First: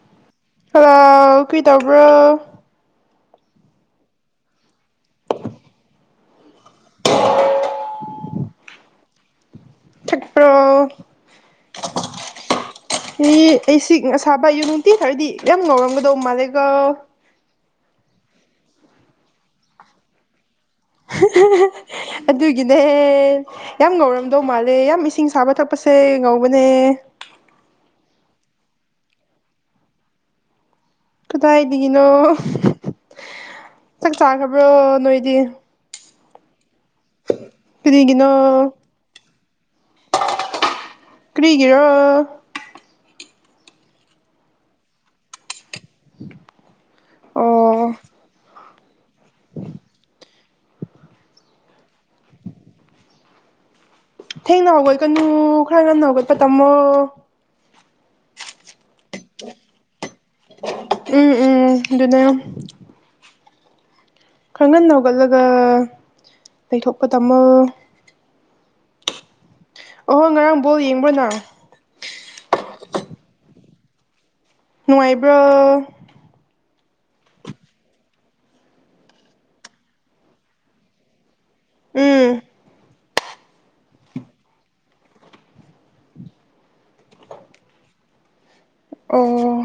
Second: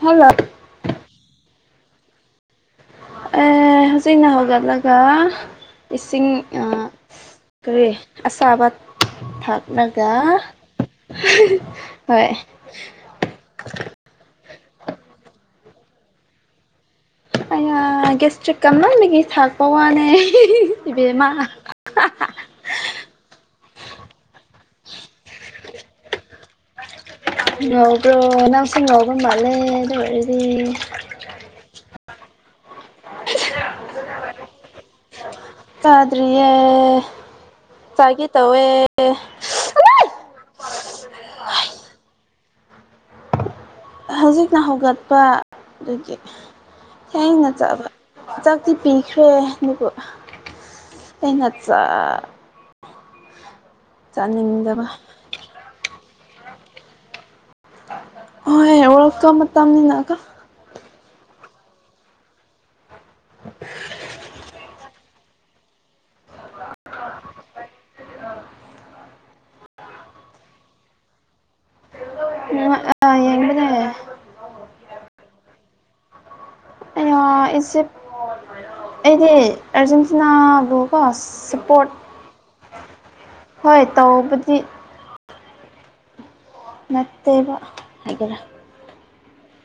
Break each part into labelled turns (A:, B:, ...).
A: hello
B: hello ꯀꯔꯤ ꯇꯧꯕ꯭ꯔꯥ
A: ꯍꯧꯖꯤꯛꯅ ꯍꯧꯒꯠꯂꯒ ꯏꯁꯤꯡ ꯑꯥ ꯀꯔꯤ ꯑꯁꯥꯕ ꯊꯛ ꯅꯪꯀꯥ
B: ꯊꯛꯄ꯭ꯔꯣ
A: ꯍꯣꯏ
B: ꯃꯤ ꯏꯁꯤꯡ ꯑꯁꯥꯕ ꯅꯨꯡꯇꯤꯒꯤ ꯊꯛꯔꯗꯤ ꯌꯥꯝ ꯉꯥꯎꯔꯝꯒꯗꯧ ꯃꯥꯜꯂꯦꯒ
A: ꯑꯩꯃꯥ ꯒꯦꯁꯇ꯭ꯔꯤꯛ ꯀꯟꯃꯟꯕꯒꯤ ꯊꯛꯄ ꯋꯥꯅꯦ ꯏꯕꯦꯝꯃ
B: ꯑꯗꯨꯒꯤꯅꯦ ꯌꯥꯝ ꯉꯧꯔꯝꯗꯧ ꯃꯥꯜꯂꯦ ꯌꯥꯝ ꯏꯁꯤꯡ ꯁꯥꯕ ꯊꯛꯄꯁꯦ ꯉꯧꯕꯅꯦ
A: ꯉꯧꯕ꯭ꯔꯣ ꯅꯪꯁꯨ ꯉꯧꯕ ꯃꯥꯜꯂꯦ ꯑꯗꯨ ꯑꯣꯏꯔꯗꯤ
B: ꯀꯗꯥꯏꯗꯒꯤꯅꯣ ꯆꯥꯛ ꯆꯥꯈ꯭ꯔꯕ꯭ꯔꯣ ꯅꯣꯏꯗꯤ
A: ꯆꯗ꯭ꯔꯤꯌꯦ ꯆꯥꯒꯦ
B: ꯀꯔꯤꯒꯤꯅꯣ
A: ꯇꯧꯋꯦ
B: ꯀ꯭ꯔꯤꯒꯤꯔꯣ
A: ꯍꯧꯖꯤꯛꯅ ꯍꯧꯒꯠꯄ ꯑꯗꯨꯒꯤ ꯊꯦꯡꯅ ꯆꯥꯕ
B: ꯑꯣ
A: ꯁꯤ ꯄꯤꯈ꯭ꯔꯦ ꯑꯗꯨꯕꯨ ꯑꯩꯅ
B: ꯊꯦꯡꯅ
A: ꯆꯥꯅꯤꯡꯗꯕ
B: ꯍꯧꯒꯠꯀꯅꯨ ꯈꯔ ꯉꯟꯅ ꯍꯧꯒꯠꯄ ꯇꯝꯃꯣ
A: ꯍꯣꯏ ꯋꯥꯔ ꯀꯞ ꯃꯇꯝꯅꯤꯅꯀꯣ
B: ꯎꯝ ꯎꯝ ꯗꯨꯅꯦꯜ
A: [inaudible]
B: ꯑꯗꯨꯒ ꯂꯩꯩꯊꯣꯛꯄ ꯇꯝꯃꯣ ꯑꯍꯣꯏ ꯉꯔꯥꯡ ꯕꯣꯜ ꯌꯦꯡꯕ꯭ꯔ ꯅꯪ
A: ꯑꯡ ꯑꯥ ꯌꯦꯡꯕꯅꯦ
B: ꯅꯨꯡꯉꯥꯏꯕ꯭ꯔꯣ
A: ꯑꯩꯌꯥ ꯏꯖꯤꯞ ꯑꯩꯗꯤ ꯑꯔꯖꯦꯟꯇꯤꯅꯥꯕꯨ ꯀꯣ ꯁꯞ ꯄꯣꯠ
B: ꯎꯝ
A: ꯍꯣꯏ ꯇꯧꯕꯗꯤ ꯅꯠꯇꯦꯕ ꯑꯥꯏꯒꯦꯔꯥ
B: ꯑꯣ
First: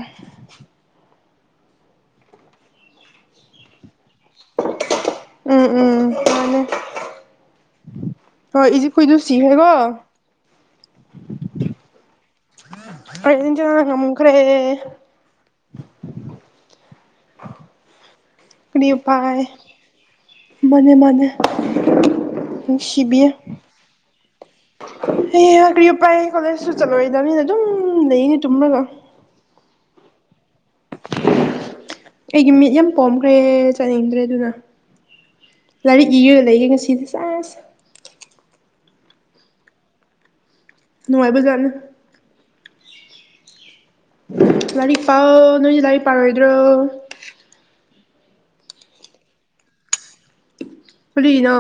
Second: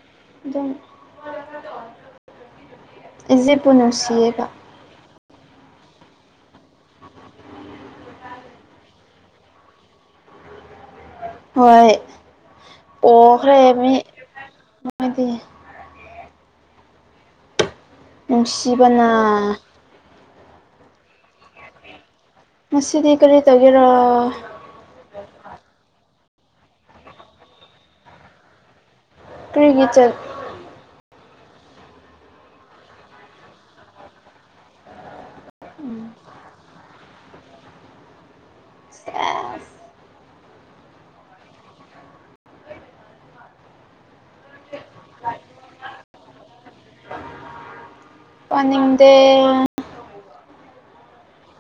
A: ꯏꯖꯤꯞꯄꯨ ꯅꯨꯡꯁꯤꯌꯦꯕ
B: ꯎꯝ ꯎꯝ ꯃꯥꯅꯦ ꯍꯣꯏ ꯏꯖꯤꯞ ꯀꯨꯏꯗꯨ ꯁꯤꯈ꯭ꯔꯦꯀꯣ
A: ꯍꯣꯏ ꯄꯣꯈ꯭ꯔꯦ
B: ꯑꯥꯔꯖꯦꯟꯇꯤꯅꯥꯅ
A: ꯃꯤ
B: ꯉꯝꯈ꯭ꯔꯦ
A: ꯃꯣꯏꯗꯤ ꯅꯨꯡꯁꯤꯕꯅ
B: ꯃꯅꯦ ꯃꯅꯦ
A: ꯉꯁꯤꯗꯤ
B: ꯅꯨꯡꯁꯤꯕꯤꯌꯦ
A: ꯀꯔꯤ ꯇꯧꯒꯦꯔꯣ
B: ꯍꯦ ꯍꯥ ꯀꯔꯤ ꯎꯄꯥꯏ ꯀꯣꯂꯦꯖꯁꯨ ꯆꯠꯂꯣꯏꯗꯕꯅꯤꯅ ꯑꯗꯨꯝ ꯂꯩꯅꯤ ꯇꯨꯝꯔꯒ
A: ꯀ꯭ꯔꯤꯒꯤ ꯆꯠ
B: ꯑꯩꯒꯤ ꯃꯤꯠ ꯌꯥꯝ ꯄꯣꯝꯈ꯭ꯔꯦ ꯆꯠꯅꯤꯡꯗ꯭ꯔꯦ ꯑꯗꯨꯅ ꯂꯥꯏꯔꯤꯛ ꯏꯔꯒ ꯂꯩꯒꯦ ꯉꯁꯤꯗꯤ ꯁꯦꯁ ꯅꯨꯡꯉꯥꯏꯕꯖꯥꯠꯅꯤ ꯂꯥꯏꯔꯤꯛ ꯄꯥꯎ ꯅꯣꯏꯗꯤ ꯂꯥꯏꯔꯤꯛ ꯄꯔꯣꯏꯗ꯭ꯔꯣ
A: ꯄꯥꯅꯤꯡꯗꯦ
B: ꯀꯔꯤꯅꯣ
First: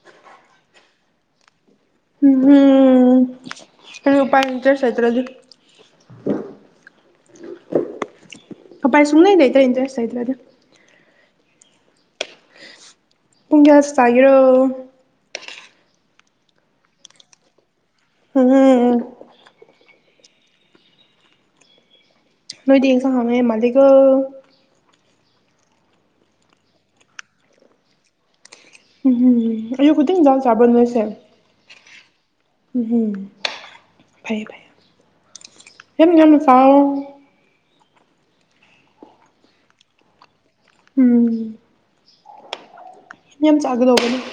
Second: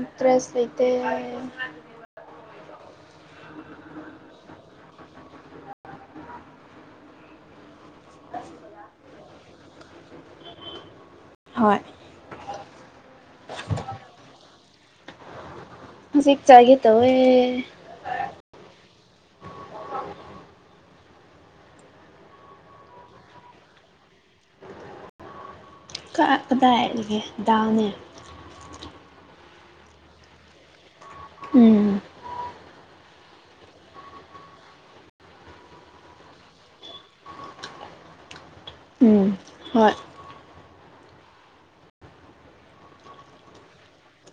A: ꯏꯟꯇ꯭ꯔꯦꯁ ꯂꯩꯇꯦ
B: ꯎꯝꯍꯝ ꯀꯔꯤ ꯎꯄꯥꯥꯏ ꯂꯩ ꯏꯟꯇꯔꯦꯁ ꯂꯩꯇ꯭ꯔꯗꯤ ꯎꯄꯥꯏ ꯁꯨꯡꯂꯩ ꯂꯩꯇ꯭ꯔꯦ ꯏꯟꯇꯔꯦꯁ ꯂꯩꯇ꯭ꯔꯗꯤ
A: ꯍꯣꯏ
B: ꯄꯨꯨꯡ ꯀꯌꯥ ꯆꯥꯒꯦꯔꯣ
A: ꯍꯧꯖꯤꯛꯆꯥꯒꯦ ꯇꯋꯦ
B: ꯎꯝ ꯅꯣꯏꯗꯤ ꯏꯟꯁꯥꯡ ꯍꯥꯎꯅꯩ ꯃꯥꯜꯂꯤꯀꯣ
A: ꯑꯥ ꯀꯗꯥꯏꯗꯒꯤ ꯗꯥꯜꯅꯦ
B: ꯎꯝ ꯑꯌꯨꯛ ꯈꯨꯗꯤꯡ ꯗꯥꯎ ꯆꯥꯕ ꯅꯣꯏꯁꯦ
A: ꯎꯝ
B: ꯎꯝꯍꯝ ꯐꯩ ꯐꯩ ꯌꯥꯝ ꯌꯥꯝ ꯆꯥꯎꯑꯣ
A: ꯎꯝ ꯍꯣꯏ
B: ꯎꯝ ꯌꯥꯝ ꯆꯥꯒꯗꯧꯕꯅꯤ ꯑꯍꯝ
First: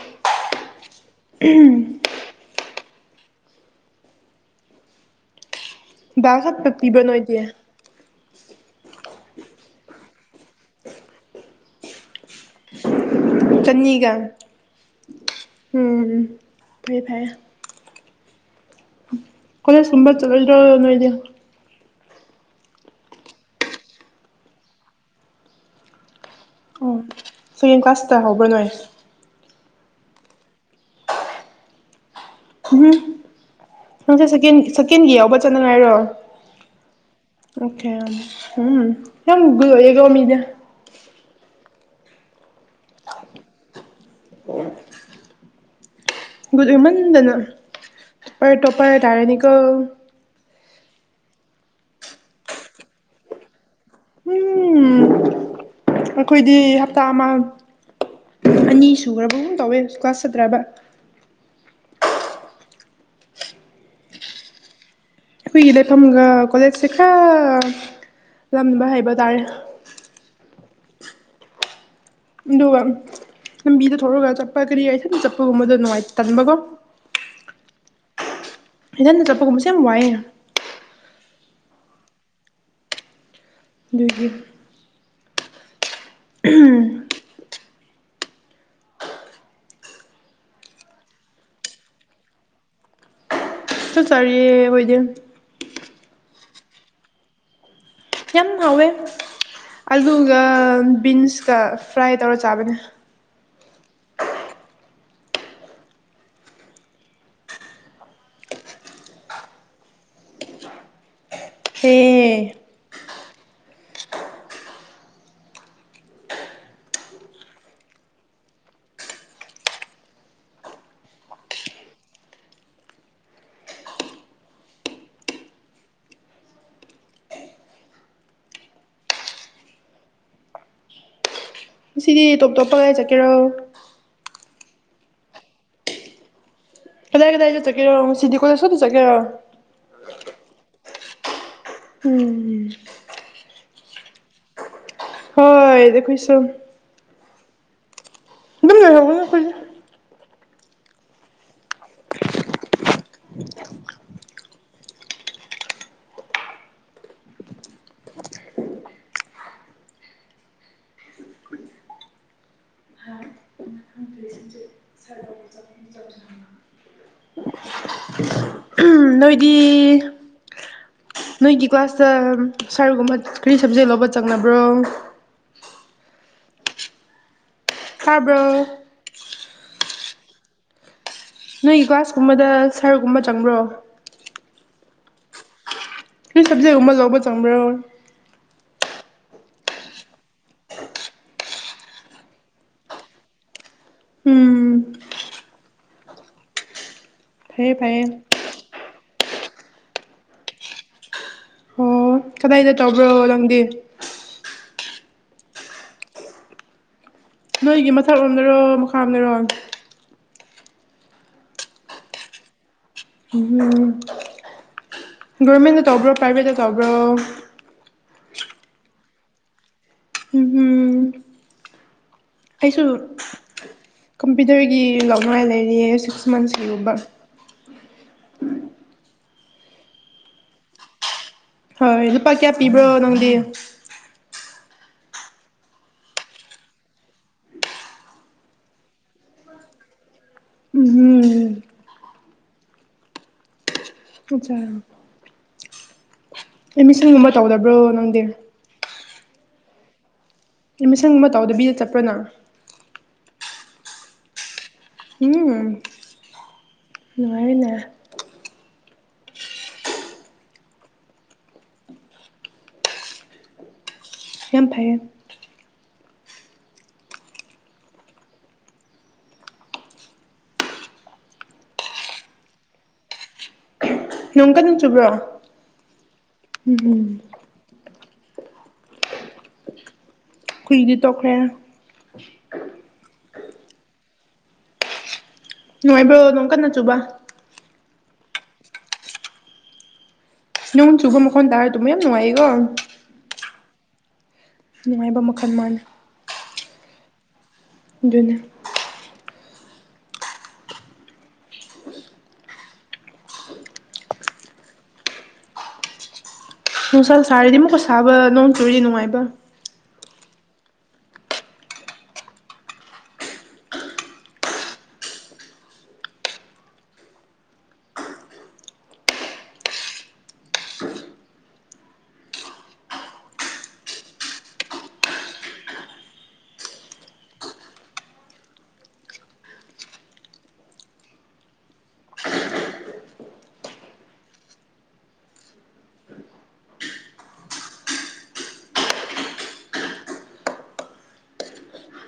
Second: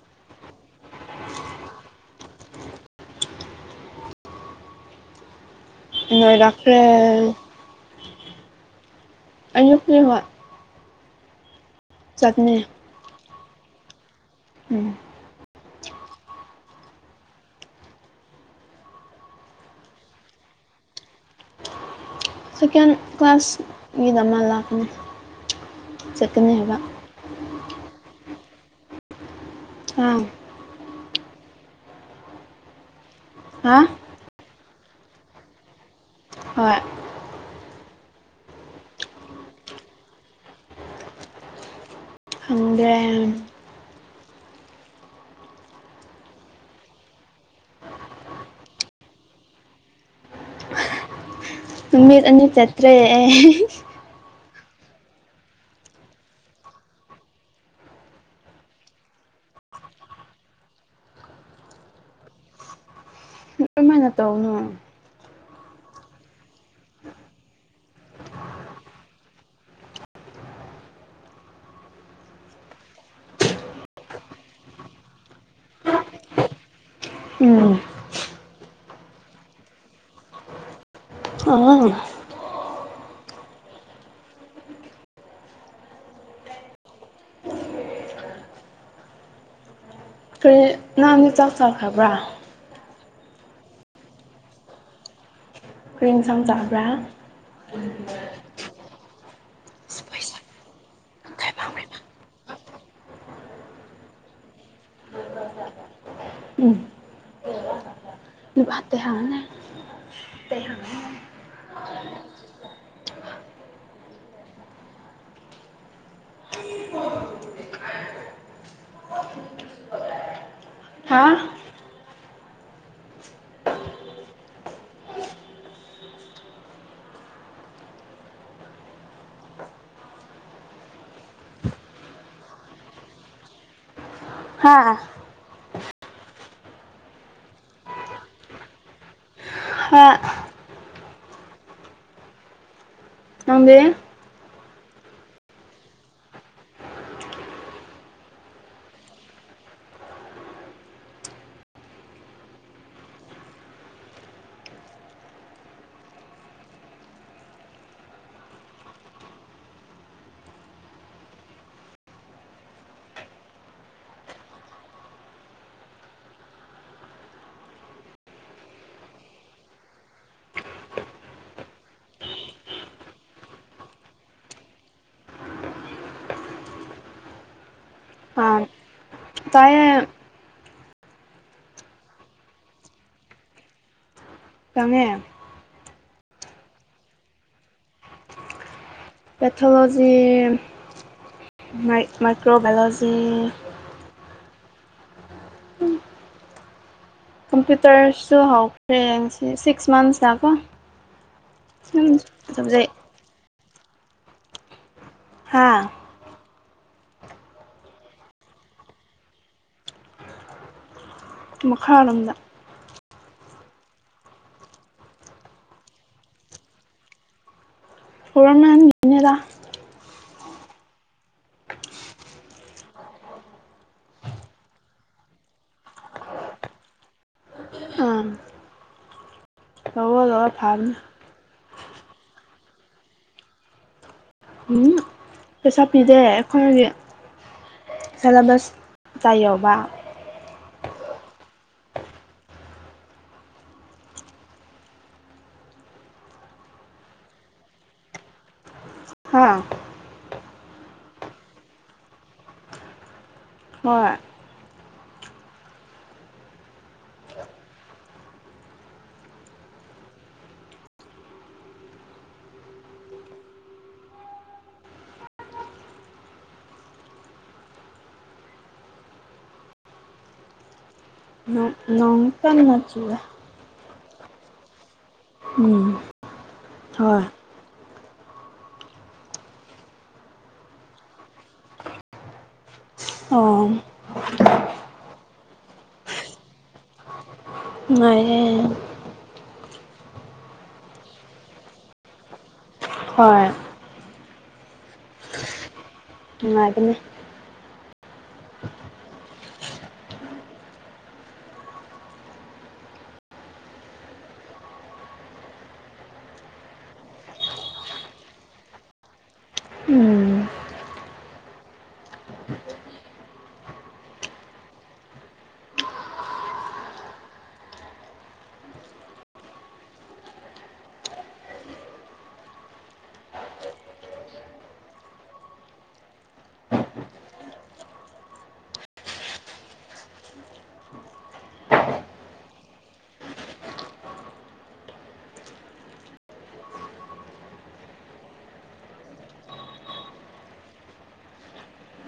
A: ꯅꯣꯏ
B: ꯗꯥꯜ ꯈꯛꯇ
A: ꯂꯥꯛꯇꯦ
B: ꯄꯤꯕ꯭ꯔꯥ ꯅꯣꯏꯗꯤ
A: ꯑꯌꯨꯛꯀꯤ ꯍꯣꯏ ꯆꯠꯅꯤ
B: ꯆꯠꯅꯤꯒ
A: ꯎꯝ
B: ꯎꯝ ꯐꯔꯦ ꯐꯔꯦ ꯀꯣꯂꯦꯖ ꯀꯨꯝꯕ ꯆꯠꯂꯣꯏꯗ꯭ꯔꯣ ꯅꯣꯏꯗꯤ
A: ꯁꯦꯀꯦꯟ ꯀ꯭ꯂꯥꯁ ꯒꯤꯗ ꯑꯃ ꯂꯥꯛꯀꯅꯤ ꯆꯠꯀꯅꯤ ꯍꯥꯏꯕ
B: ꯑꯣ ꯁꯦꯀꯦꯟ ꯀ꯭ꯂꯥꯁ ꯇꯥ ꯍꯧꯕ꯭ꯔꯥ ꯅꯣꯏ
A: ꯑꯥ
B: ꯎꯝꯍꯨꯝ
A: ꯍꯥ
B: ꯅꯪꯁꯦ ꯁꯦꯀꯦꯟ ꯁꯦꯀꯦꯟꯒꯤ ꯌꯥꯎꯕ ꯆꯠꯅꯉꯥꯏꯔꯣ
A: ꯍꯣꯏ
B: ꯑꯣꯀꯦ ꯎꯝ ꯌꯝ ꯒꯨꯗ ꯑꯣꯏꯀꯣ ꯃꯤꯗꯤ
A: ꯈꯪꯗ꯭ꯔꯦ
B: ꯒꯨꯗ ꯑꯣꯏꯃꯟꯗꯅ ꯇꯣꯄꯔ ꯇꯣꯄꯔ ꯇꯔꯅꯤꯀꯣ
A: ꯅꯨꯃꯤꯠ ꯑꯅꯤ ꯆꯠꯇ꯭ꯔꯦ ꯑꯩ ꯍꯤꯍꯤ
B: ꯎꯝ ꯑꯩꯈꯣꯏꯗꯤ ꯍꯞꯇꯥ ꯑꯃ ꯑꯅꯤ ꯁꯨꯈ꯭ꯔꯕꯒꯨꯝ ꯇꯧꯋꯦ ꯀ꯭ꯂꯥꯁ ꯆꯠꯗ꯭ꯔꯕ
A: ꯀꯃꯥꯏꯅ ꯇꯧꯅꯣ
B: ꯑꯩꯈꯣꯏꯒꯤ ꯂꯩꯐꯝꯒ ꯀꯣꯂꯦꯖ ꯁꯦ ꯈꯔ ꯂꯝꯕ ꯍꯥꯏꯕ ꯇꯥꯔꯦ ꯑꯗꯨꯒ ꯂꯝꯕꯤꯗ ꯊꯣꯛꯔꯒ ꯆꯠꯄ ꯀꯔꯤ ꯑꯩꯊꯟ ꯆꯠꯄꯒꯨꯝꯕꯗ ꯅꯨꯡꯉꯥꯏ ꯇꯟꯕꯀꯣ
A: ꯎꯝ
B: ꯏꯊꯟꯗ ꯆꯠꯄꯒꯨꯝꯕꯁꯦ ꯌꯥꯝ ꯋꯥꯏꯌꯦ
A: ꯑꯪ
B: ꯗꯨꯒꯤ ꯑꯍꯝ
A: ꯀꯔꯤ ꯅꯪꯗꯤ ꯆꯥꯛ ꯆꯥꯈ꯭ꯔꯕ꯭ꯔꯥ
B: ꯆꯥꯛ ꯆꯔꯤꯌꯦ ꯑꯩꯈꯣꯏꯗꯤ
A: ꯀꯔꯤ ꯢꯟꯁꯥꯡ ꯆꯥꯕ꯭ꯔꯥ
B: ꯌꯥꯝ ꯍꯥꯎꯋꯦ ꯑꯂꯨꯒ ꯕꯤꯟꯁꯀ ꯐ꯭ꯔꯥꯏ ꯇꯧꯔꯒ ꯆꯥꯕꯅꯦ
A: ꯂꯨꯕꯥꯠꯇꯦ ꯍꯥꯎꯅꯦ ꯇꯦꯍꯥꯡ
B: ꯍꯦ
A: ꯍꯥ
B: ꯉꯁꯤꯗꯤ ꯇꯣꯞ ꯇꯣꯞꯄ ꯀꯗꯥꯢ ꯆꯠꯀꯦꯔꯣ
A: ꯍꯥꯥ
B: ꯀꯗꯥꯏ ꯀꯗꯥꯏ ꯆꯠꯇꯣꯢꯒꯦꯔꯣ ꯉꯁꯤꯗꯤ ꯀꯣꯂꯦꯁ ꯀꯛꯇꯥ ꯆꯠꯀꯦꯔꯣ
A: ꯍꯣꯏ
B: ꯎꯝ
A: ꯅꯪꯗꯤ
B: ꯍꯣꯏ ꯑꯩꯈꯣꯏ ꯁꯨꯝ ꯗꯨꯝ ꯂꯩꯍꯧꯒꯅꯤ ꯑꯩꯈꯣꯢꯗꯤ ꯎꯝ ꯅꯣꯏꯗꯤ ꯅꯣꯏꯒꯤ ꯀ꯭ꯂꯥꯁꯇ ꯁꯥꯔꯒꯨꯝꯕ ꯀꯔꯤ ꯁꯕꯖꯦꯛ ꯂꯧꯕ ꯆꯪꯅꯕ꯭ꯔꯣ ꯇꯥꯕ꯭ꯔꯣ
A: ꯑꯥ ꯇꯥꯏꯌꯦ
B: ꯅꯣꯏ ꯀ꯭ꯂꯥꯁ ꯀꯨꯝꯕꯗ ꯁꯥꯔꯒꯨꯝꯕ ꯆꯪꯕ꯭ꯔꯣ
A: ꯆꯪꯉꯦ
B: ꯀ꯭ꯔꯤ ꯁꯕꯖꯦꯛꯒꯨꯝꯕ ꯂꯧꯕ ꯆꯪꯕ꯭ꯔꯣ
A: ꯄꯦꯊꯣꯂꯣꯖꯤ ꯃꯥꯏ ꯃꯥꯏꯀ꯭ꯔꯣꯃꯦꯂꯣꯖꯤ
B: ꯎꯝ ꯐꯩꯌꯦ ꯐꯩꯌꯦ
A: ꯀꯝꯄ꯭ꯌꯨꯇꯔꯁꯨ ꯍꯧꯈ꯭ꯔꯦ ꯉꯁꯤ ꯁꯤꯛꯁ ꯃꯟꯁꯇꯀꯣ
B: ꯑꯣ ꯀꯗꯥꯏꯗ
A: ꯁꯕꯖꯦꯛ
B: ꯇꯧꯕ꯭ꯔꯣ ꯅꯪꯗꯤ
A: ꯍꯥꯥ
B: ꯅꯣꯏꯒꯤ ꯃꯊꯛꯔꯣꯝꯗꯔꯣ ꯃꯈꯥꯔꯣꯝꯗꯔꯣ
A: ꯃꯈꯥꯔꯣꯝꯗ
B: ꯎꯝ ꯒꯣꯚꯔꯃꯦꯟꯗ ꯇꯧꯕ꯭ꯔꯣ ꯄ꯭ꯔꯥꯏꯚꯦꯠꯇ ꯇꯧꯕ꯭ꯔꯣ
A: ꯒꯣꯚꯔꯃꯦꯟꯒꯤꯅꯦꯗ
B: ꯎꯝ ꯎꯝ ꯑꯩꯁꯨ ꯀꯝꯄ꯭ꯌꯨꯇꯔꯒꯤ ꯂꯧꯅꯉꯥꯏ ꯂꯩꯔꯤꯌꯦ ꯁꯤꯛꯁ ꯃꯟꯁ ꯀꯤꯒꯨꯝꯕ
A: ꯑꯥ ꯑꯣ ꯐꯕꯅꯤ
B: ꯍꯣꯏ ꯂꯨꯄꯥ ꯀꯌꯥ ꯄꯤꯕ꯭ꯔꯣ ꯅꯪꯗꯤ
A: ꯎꯝ ꯄꯩꯁꯥ ꯄꯤꯗꯦ ꯑꯩꯈꯣꯏꯒꯤ ꯁꯦꯜꯂꯦꯕꯁꯇ ꯌꯥꯎꯕ
B: ꯎꯝꯍꯝ ꯑꯆꯥ ꯑꯦꯠꯃꯤꯁꯟꯒꯨꯝꯕ ꯇꯧꯗꯕ꯭ꯔꯣ ꯅꯪꯗꯤ
A: ꯍꯥ
B: ꯑꯦꯠꯃꯤꯁꯒꯨꯝꯕ ꯇꯧꯗꯕꯤꯗ ꯆꯠꯄꯔꯥ ꯅꯪ
A: ꯍꯣꯏ
B: ꯎꯝ ꯅꯨꯡꯉꯥꯏꯌꯦꯅꯦ ꯌꯥꯝ ꯐꯩꯌꯦ
A: ꯅꯣꯡ ꯅꯣꯡ ꯀꯟꯅ ꯆꯨꯋꯦ
B: ꯅꯣꯡ ꯀꯟꯅ ꯆꯨꯕ꯭ꯔꯣ
A: ꯎꯝ
B: ꯎꯝ ꯎꯝ
A: ꯍꯣꯏ
B: ꯈꯨꯏꯗꯤ ꯇꯣꯛꯈ꯭ꯔꯦ
A: ꯑꯣ
B: ꯅꯨꯡꯉꯥꯏꯕ꯭ꯔꯣ ꯅꯣꯡ ꯀꯟꯅ ꯆꯨꯕ
A: ꯉꯥꯏꯑꯦ
B: ꯅꯣꯡ ꯆꯨꯕ ꯃꯈꯣꯟ ꯇꯥꯔ ꯇꯨꯝꯕ ꯌꯥꯝ ꯅꯨꯡꯉꯥꯏꯌꯦꯀꯣ
A: ꯍꯣꯏ
B: ꯅꯨꯡꯉꯥꯏꯕ ꯃꯈꯜ ꯃꯥꯥꯅꯦ
A: ꯅꯨꯡꯉꯥꯏꯕꯅꯦ
B: ꯑꯗꯨꯅꯦ ꯅꯨꯡꯁꯥ ꯁꯥꯔꯗꯤ ꯑꯃꯨꯛꯀ ꯁꯥꯕ ꯅꯣꯡ ꯆꯨꯔꯗꯤ ꯅꯨꯡꯉꯥꯏꯕ
A: ꯎꯝ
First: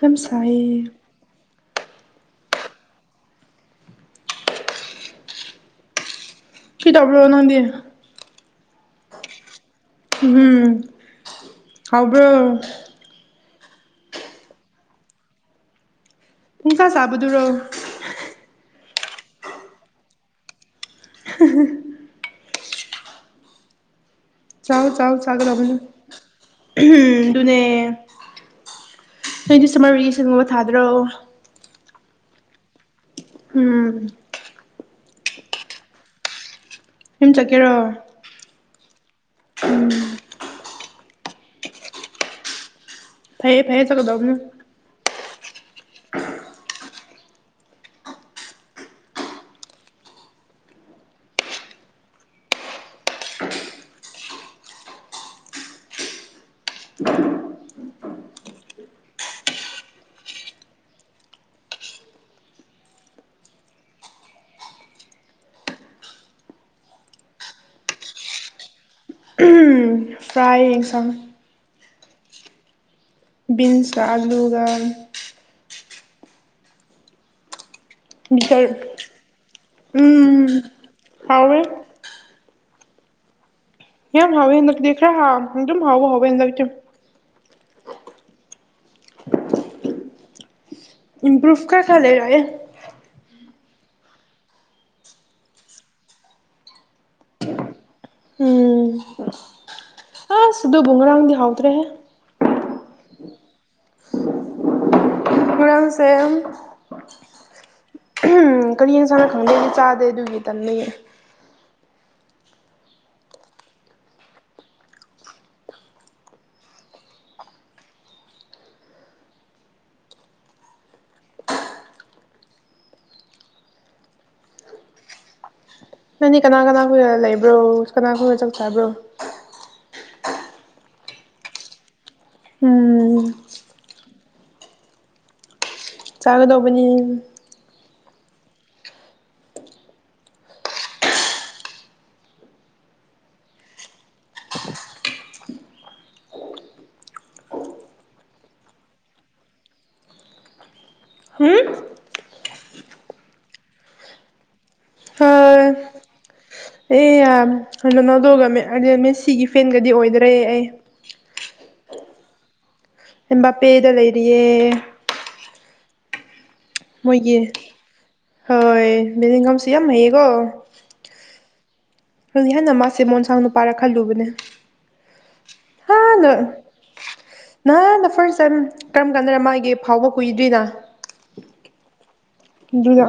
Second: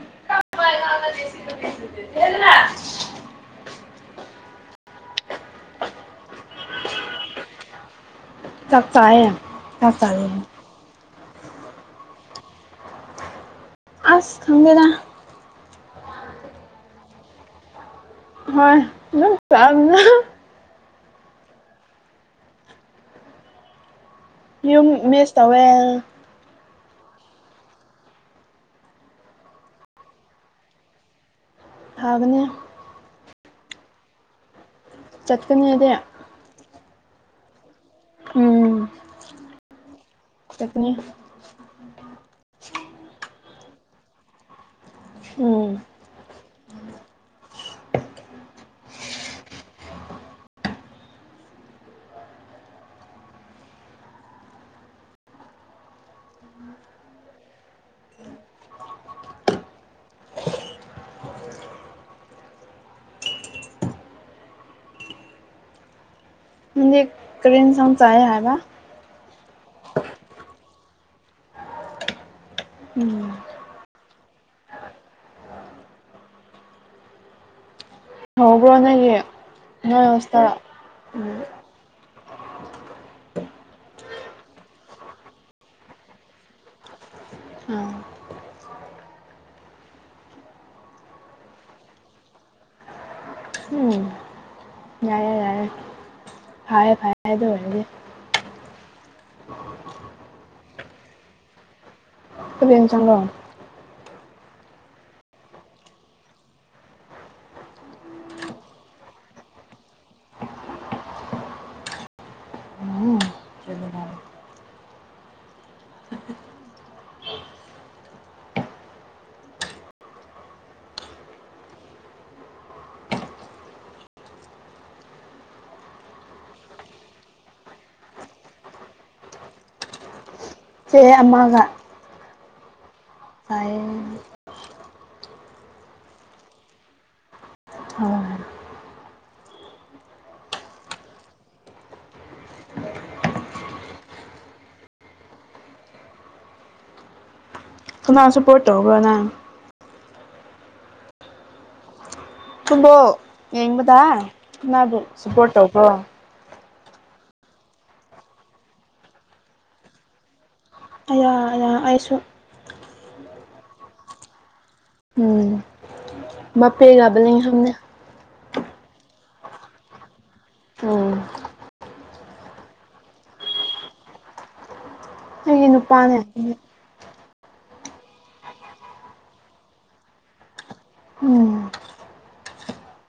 B: ꯌꯥꯝ ꯁꯥꯏꯌꯦ
A: [inaudible]
B: ꯀ꯭ꯔꯤ ꯇꯧꯕꯔꯣ ꯅꯪꯗꯤ
A: ꯆꯥꯛ ꯆꯥꯏꯌꯦ ꯆꯥꯛ ꯆꯥꯏꯌꯦ
B: ꯎꯝ ꯍꯥꯎꯕ꯭ꯔꯣ
A: ꯁ ꯈꯪꯗꯦꯗ
B: ꯄꯨꯡꯆꯥ ꯆꯥꯕꯗꯨꯔꯣ
A: [unintelligible]
B: [unintelligible] ꯆꯥꯎ
A: ꯌꯨꯝ
B: ꯆꯥꯎ
A: ꯃꯤꯁ ꯇꯧꯋꯦ
B: ꯆꯒꯗꯧꯕꯅꯦ [unintelligible] ꯑꯗꯨꯅꯦ ꯅꯣꯏꯗꯤ ꯁꯝꯃꯔ ꯚꯦꯀꯦꯁꯟꯒꯨꯝꯕ ꯊꯥꯗ꯭ꯔꯣ
A: ꯊꯥꯒꯅꯤ
B: ꯎꯝ
A: ꯆꯠꯀꯅꯦꯗꯦ
B: ꯌꯨꯝ ꯆꯠꯀꯦꯔꯣ ꯎꯝ
A: ꯆꯠꯀꯅꯤ
B: ꯐꯩꯌꯦ ꯐꯩꯌꯦ ꯆꯠꯀꯗꯧꯕꯅꯦ
A: ꯎꯝ ꯅꯪꯗꯤꯞ ꯀꯔꯤ ꯍꯤꯟꯖꯥꯡ ꯆꯥꯌꯦ ꯍꯥꯏꯕ
B: ꯐ꯭ꯔꯥꯏ ꯌꯦꯟꯁꯥꯡ
A: ꯎꯝ
B: ꯕꯤꯟꯁꯒ ꯑꯥꯂꯨꯒ
A: ꯍꯧꯕ꯭ꯔꯣ ꯅꯣꯏꯒꯤ
B: [unintelligible]
A: ꯅꯣꯏ ꯍꯣꯁꯇꯦꯜ
B: ꯎꯝ
A: ꯎꯝ
B: ꯍꯥꯎꯔꯦ ꯌꯥꯝ ꯍꯥꯎꯋꯦ ꯍꯟꯗꯛꯇꯤ ꯈꯔ ꯍꯥꯎ ꯑꯗꯨꯝ ꯍꯥꯎꯕ ꯍꯥꯎꯋꯦ ꯍꯟꯗꯛꯇꯤ
A: ꯑꯥ
B: ꯏꯝꯄ꯭ꯔꯨꯚ ꯈꯔ ꯈꯔ ꯂꯩꯔꯛꯑꯦ
A: ꯎꯝ ꯌꯥꯏꯌꯦ ꯌꯥꯏꯌꯦ [unintelligible]
B: ꯎꯝ ꯑꯁ ꯑꯗꯨꯕꯨ ꯉꯔꯥꯡꯗꯤ ꯍꯥꯎꯇ꯭ꯔꯦꯍꯦ
A: [unintelligible]
B: ꯉꯔꯥꯡꯁꯦ ꯀꯔꯤ ꯍꯤꯡꯖꯥꯡꯔ ꯈꯪꯗꯦꯗꯤ ꯆꯥꯗꯦ ꯑꯗꯨꯒꯤ ꯇꯟꯕꯒꯤ ꯅꯪꯗꯤ ꯀꯅꯥ ꯀꯅꯥ ꯈꯣꯏꯒ ꯂꯩꯕ꯭ꯔꯣ ꯀꯅꯥ ꯈꯣꯏꯒ ꯆꯥꯛ ꯆꯥꯕ꯭ꯔꯣ
A: ꯏꯆꯦ ꯑꯃꯒ
B: ꯎꯝ
A: ꯆꯥꯏꯌꯦ
B: ꯆꯥꯒꯗꯧꯕꯅꯤ
A: ꯍꯣꯏ ꯀꯅꯥ ꯁꯞꯄꯣꯔ꯭ꯠ ꯇꯧꯕ꯭ꯔꯣ ꯅꯪ
B: ꯍꯨꯝ
A: ꯐꯨꯠꯕꯣꯜ ꯌꯦꯡꯕꯗ ꯀꯅꯥꯕꯨ ꯁꯞꯄꯣꯔꯠ
B: ꯑꯥ
A: ꯇꯧꯕ꯭ꯔꯣ
B: ꯑꯩ ꯌꯥꯝ ꯀꯩ ꯔꯣꯅꯥꯜꯗꯣꯒ ꯃꯦꯁꯤꯒꯤ ꯐꯦꯟꯒꯗꯤ ꯑꯣꯏꯗ꯭ꯔꯦ ꯑꯩ
A: ꯑꯌꯥ ꯑꯌꯥ ꯑꯩꯁꯨ
B: ꯑꯦꯝꯕꯥꯞꯄꯦꯗ ꯂꯩꯔꯤꯌꯦ
A: ꯕꯥꯄꯦ
B: ꯃꯣꯏꯒꯤ
A: ꯑꯣꯢꯖꯒꯦ [unintelligible]
B: ꯍꯣꯏ ꯕꯤꯂꯤꯡꯒꯝꯁꯨ ꯌꯥꯝ ꯍꯩꯌꯦꯀꯣ
A: ꯎꯝ
B: [unintelligible] ꯍꯥꯟꯅ ꯃꯥꯁꯦ ꯃꯣꯟꯁꯥꯡ ꯅꯨꯄꯥꯔ ꯈꯜꯂꯨꯕꯅꯦ
A: [unintelligible] ꯅꯨꯄꯥꯅꯦ
B: ꯍꯥꯟꯅ ꯅꯍꯥꯟꯅ ꯐꯥꯔꯁ ꯇꯥꯏꯝ ꯀꯔꯝ ꯀꯥꯟꯗꯅ ꯃꯥꯒꯤ ꯐꯥꯎꯕ ꯀꯨꯏꯗ꯭ꯔꯤꯅ
A: ꯎꯝ
B: ꯑꯗꯨꯅ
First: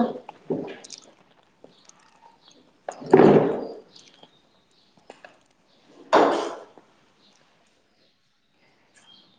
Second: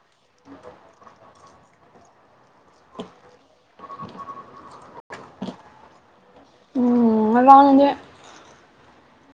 B: [inaudible]
A: ꯎꯝ ꯉꯔꯥꯡꯗꯤ